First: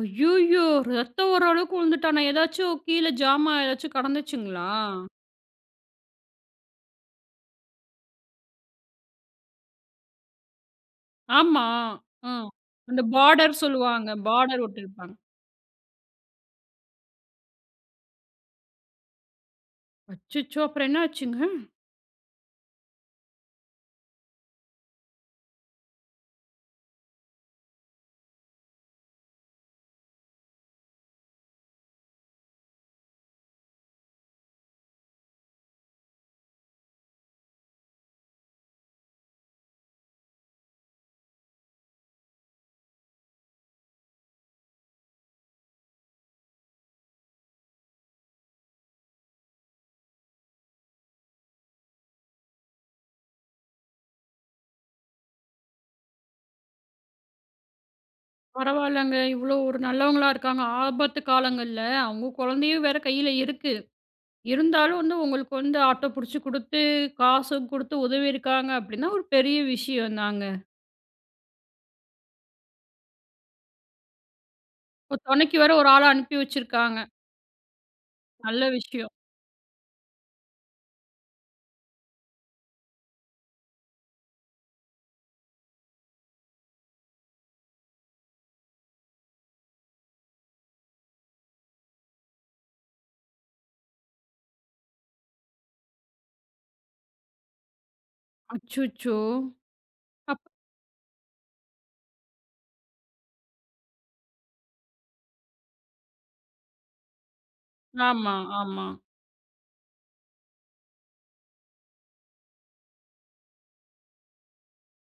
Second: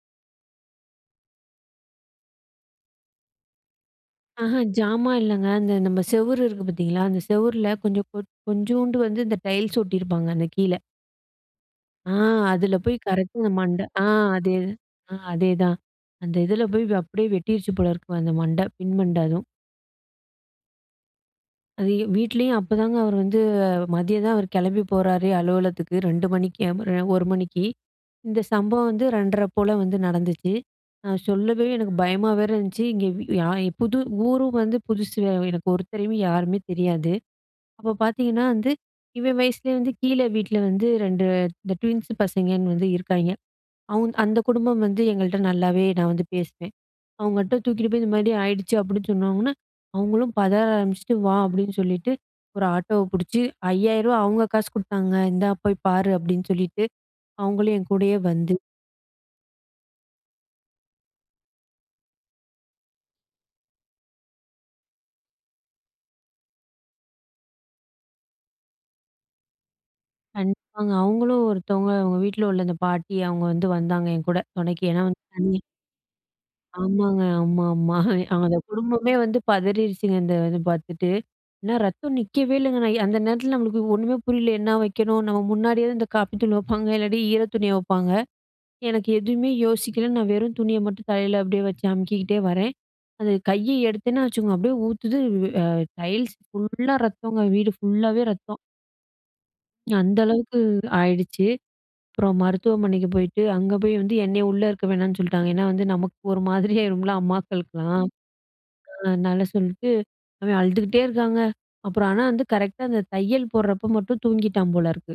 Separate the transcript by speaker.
Speaker 1: ஐயய்யோ! ரத்தம் வரளவுக்கு உழுந்துட்டானா? ஏதாச்சும் கீழே ஜாமா ஏதாச்சும்
Speaker 2: அஹ.
Speaker 1: கெடந்துச்சுங்களா?
Speaker 2: ஜாமா இல்லங்க. அந்த நம்ம செவுரு இருக்கு பாத்தீங்களா! அந்த செவுர்ல, கொஞ்ச கொட் கொஞ்சுண்டு வந்து இந்த டைல்ஸ் ஒட்டியிருப்பாங்க அந்த கீல.
Speaker 1: ஆமா.
Speaker 2: ஆ.
Speaker 1: ம்.
Speaker 2: அதில போயி
Speaker 1: அந்த
Speaker 2: கரெக்ட்டா இந்த
Speaker 1: பாடர்
Speaker 2: மண்ட ஆ
Speaker 1: சொல்லுவாங்க,
Speaker 2: அதே
Speaker 1: பாடர்
Speaker 2: அ
Speaker 1: ஒட்டிருப்பாங்
Speaker 2: அதேதான். அந்த இதில போய் அப்டியே வெட்டிருச்சு போல இருக்கு அந்த மண்ட பின் மண்ட அதும்.
Speaker 1: அச்சுச்சோ! அப்புறம் என்னாச்சுங்க?
Speaker 2: அது, எ வீட்லயும் அப்போதாங்க அவரு வந்து மதியம் தான் அவர் கெளம்பி போறாரே அலுவலகத்துக்கு 2:00 மணிக்கு எ மறு எ 1:00 மணிக்கு. இந்த சம்பவம் வந்து 2:30 போல வந்து நடந்துச்சு. நான் சொல்லவே எனக்கு பயமா வேற இருந்துச்சு. இங்கே வி யா இ புது ஊரும் வந்து புதுசு வே எனக்கு ஒருத்தரையும் யாருமே தெரியாது. அப்போ பாத்தீங்ன்னா வந்து, இவன் வயசிலயே வந்து கீழ வீட்ல வந்து 2 இந்த ட்வின்ஸ் பசங்கய்ன்னு வந்து இருக்காய்ங்க. அவுந் அந்த குடும்பம் வந்து எங்கள்ட்ட நல்லாவே நான் வந்து பேசுவேன். அவுங்கட்ட தூக்கிட்டு போய், "இந்த மாரி ஆயிடுச்சு" அப்டின்னு சொன்னொன்னே, அவுங்களும் பதர ஆரம்பிச்சுட்டு "வா" அப்டின்னு சொல்லிட்டு, ஒரு ஆட்டோவ புடிச்சு ரூ. 5000 அவுங்க காசு குடுத்தாங்க, "இந்தா போய் பாரு" அப்டின்னு சொல்லிட்டு, அவுங்களும் என் கூடயே வந்து
Speaker 1: பரவால்லங்க! இவ்ளோ ஒரு நல்லவங்களா இருக்காங்க. ஆபத்து காலங்கள்ல, அவுங்க கொழந்தையும் வேற கையில இருக்கு. இருந்தாலும் வந்து, உங்களுக்கு வந்து ஆட்டோ புடிச்சு குடுத்து, காசும் குடுத்து உதவியிருக்காங்க அப்டின்னா, ஒரு பெரிய விஷயம் தாங்க.
Speaker 2: கண்டிப்பாங்க. அவுங்களும் ஒருத்தவங்க அவுங்க வீட்ல உள்ள அந்த பாட்டி, அவுங்க வந்து வந்தாங்க என்கூட, தொணைக்கு. ஏன்னா
Speaker 1: ஒ! தொணைக்கு
Speaker 2: வந்தி
Speaker 1: வேற ஒரு ஆள அனுப்பி வச்சிருக்காங்க.
Speaker 2: ஆமாங்க. ஆமா, ஆமா. அந்த
Speaker 1: நல்ல விஷயம்.
Speaker 2: குடும்பமே வந்து பதரிருச்சுங்க, இந்த இது பாத்துட்டு. என்னா ரத்தம் நிக்கவே இல்லங்க. நான் அந்த நேரத்தில நம்மளுக்கு ஒண்ணுமே புரியல. என்னா வைக்கணும்? நம்ம முன்னாடியாவது இந்த காப்பி தூள் வைப்பாங்க, இல்லாட்டி ஈர துணிய வப்பாங்க. எனக்கு எதுமே யோசிக்கல. நான் வெறும் துணிய மட்டும் தலையில அப்டியே வைச்சு அமுக்கிக்கிட்டே வரேன். அந்த கைய எடுத்தேன்னா வைச்சுக்கோங்க, அப்டியே ஊத்துது, வ் எ டைல்ஸ் ஃபுல்லா ரத்தோங்க, வீடு ஃபுல்லாவே ரத்தம்.
Speaker 1: அச்சுச்சோ!
Speaker 2: அந்த
Speaker 1: அப்
Speaker 2: அளவுக்கு ஆயிடுச்சு. அப்புறம் மருத்துவமனைக்கு போயிட்டு, அங்கே போய் வந்து என்னைய உள்ள இருக்க வேணான்னு சொல்லிட்டாங்க. ஏன்னா வந்து நமக்கு ஒரு மாதிரியாயுருமில்ல அம்மாக்களுக்கலாம்.
Speaker 1: ஆமா, ஆமா.
Speaker 2: அ அதனால சொல்லிட்டு, அவன் அழுதுக்கிட்டே இருக்காங்க. அப்புறம் ஆனா வந்து கரெக்ட்டா அந்த தையல் போட்றப்போ மட்டும் தூங்கிட்டான் போல இருக்கு.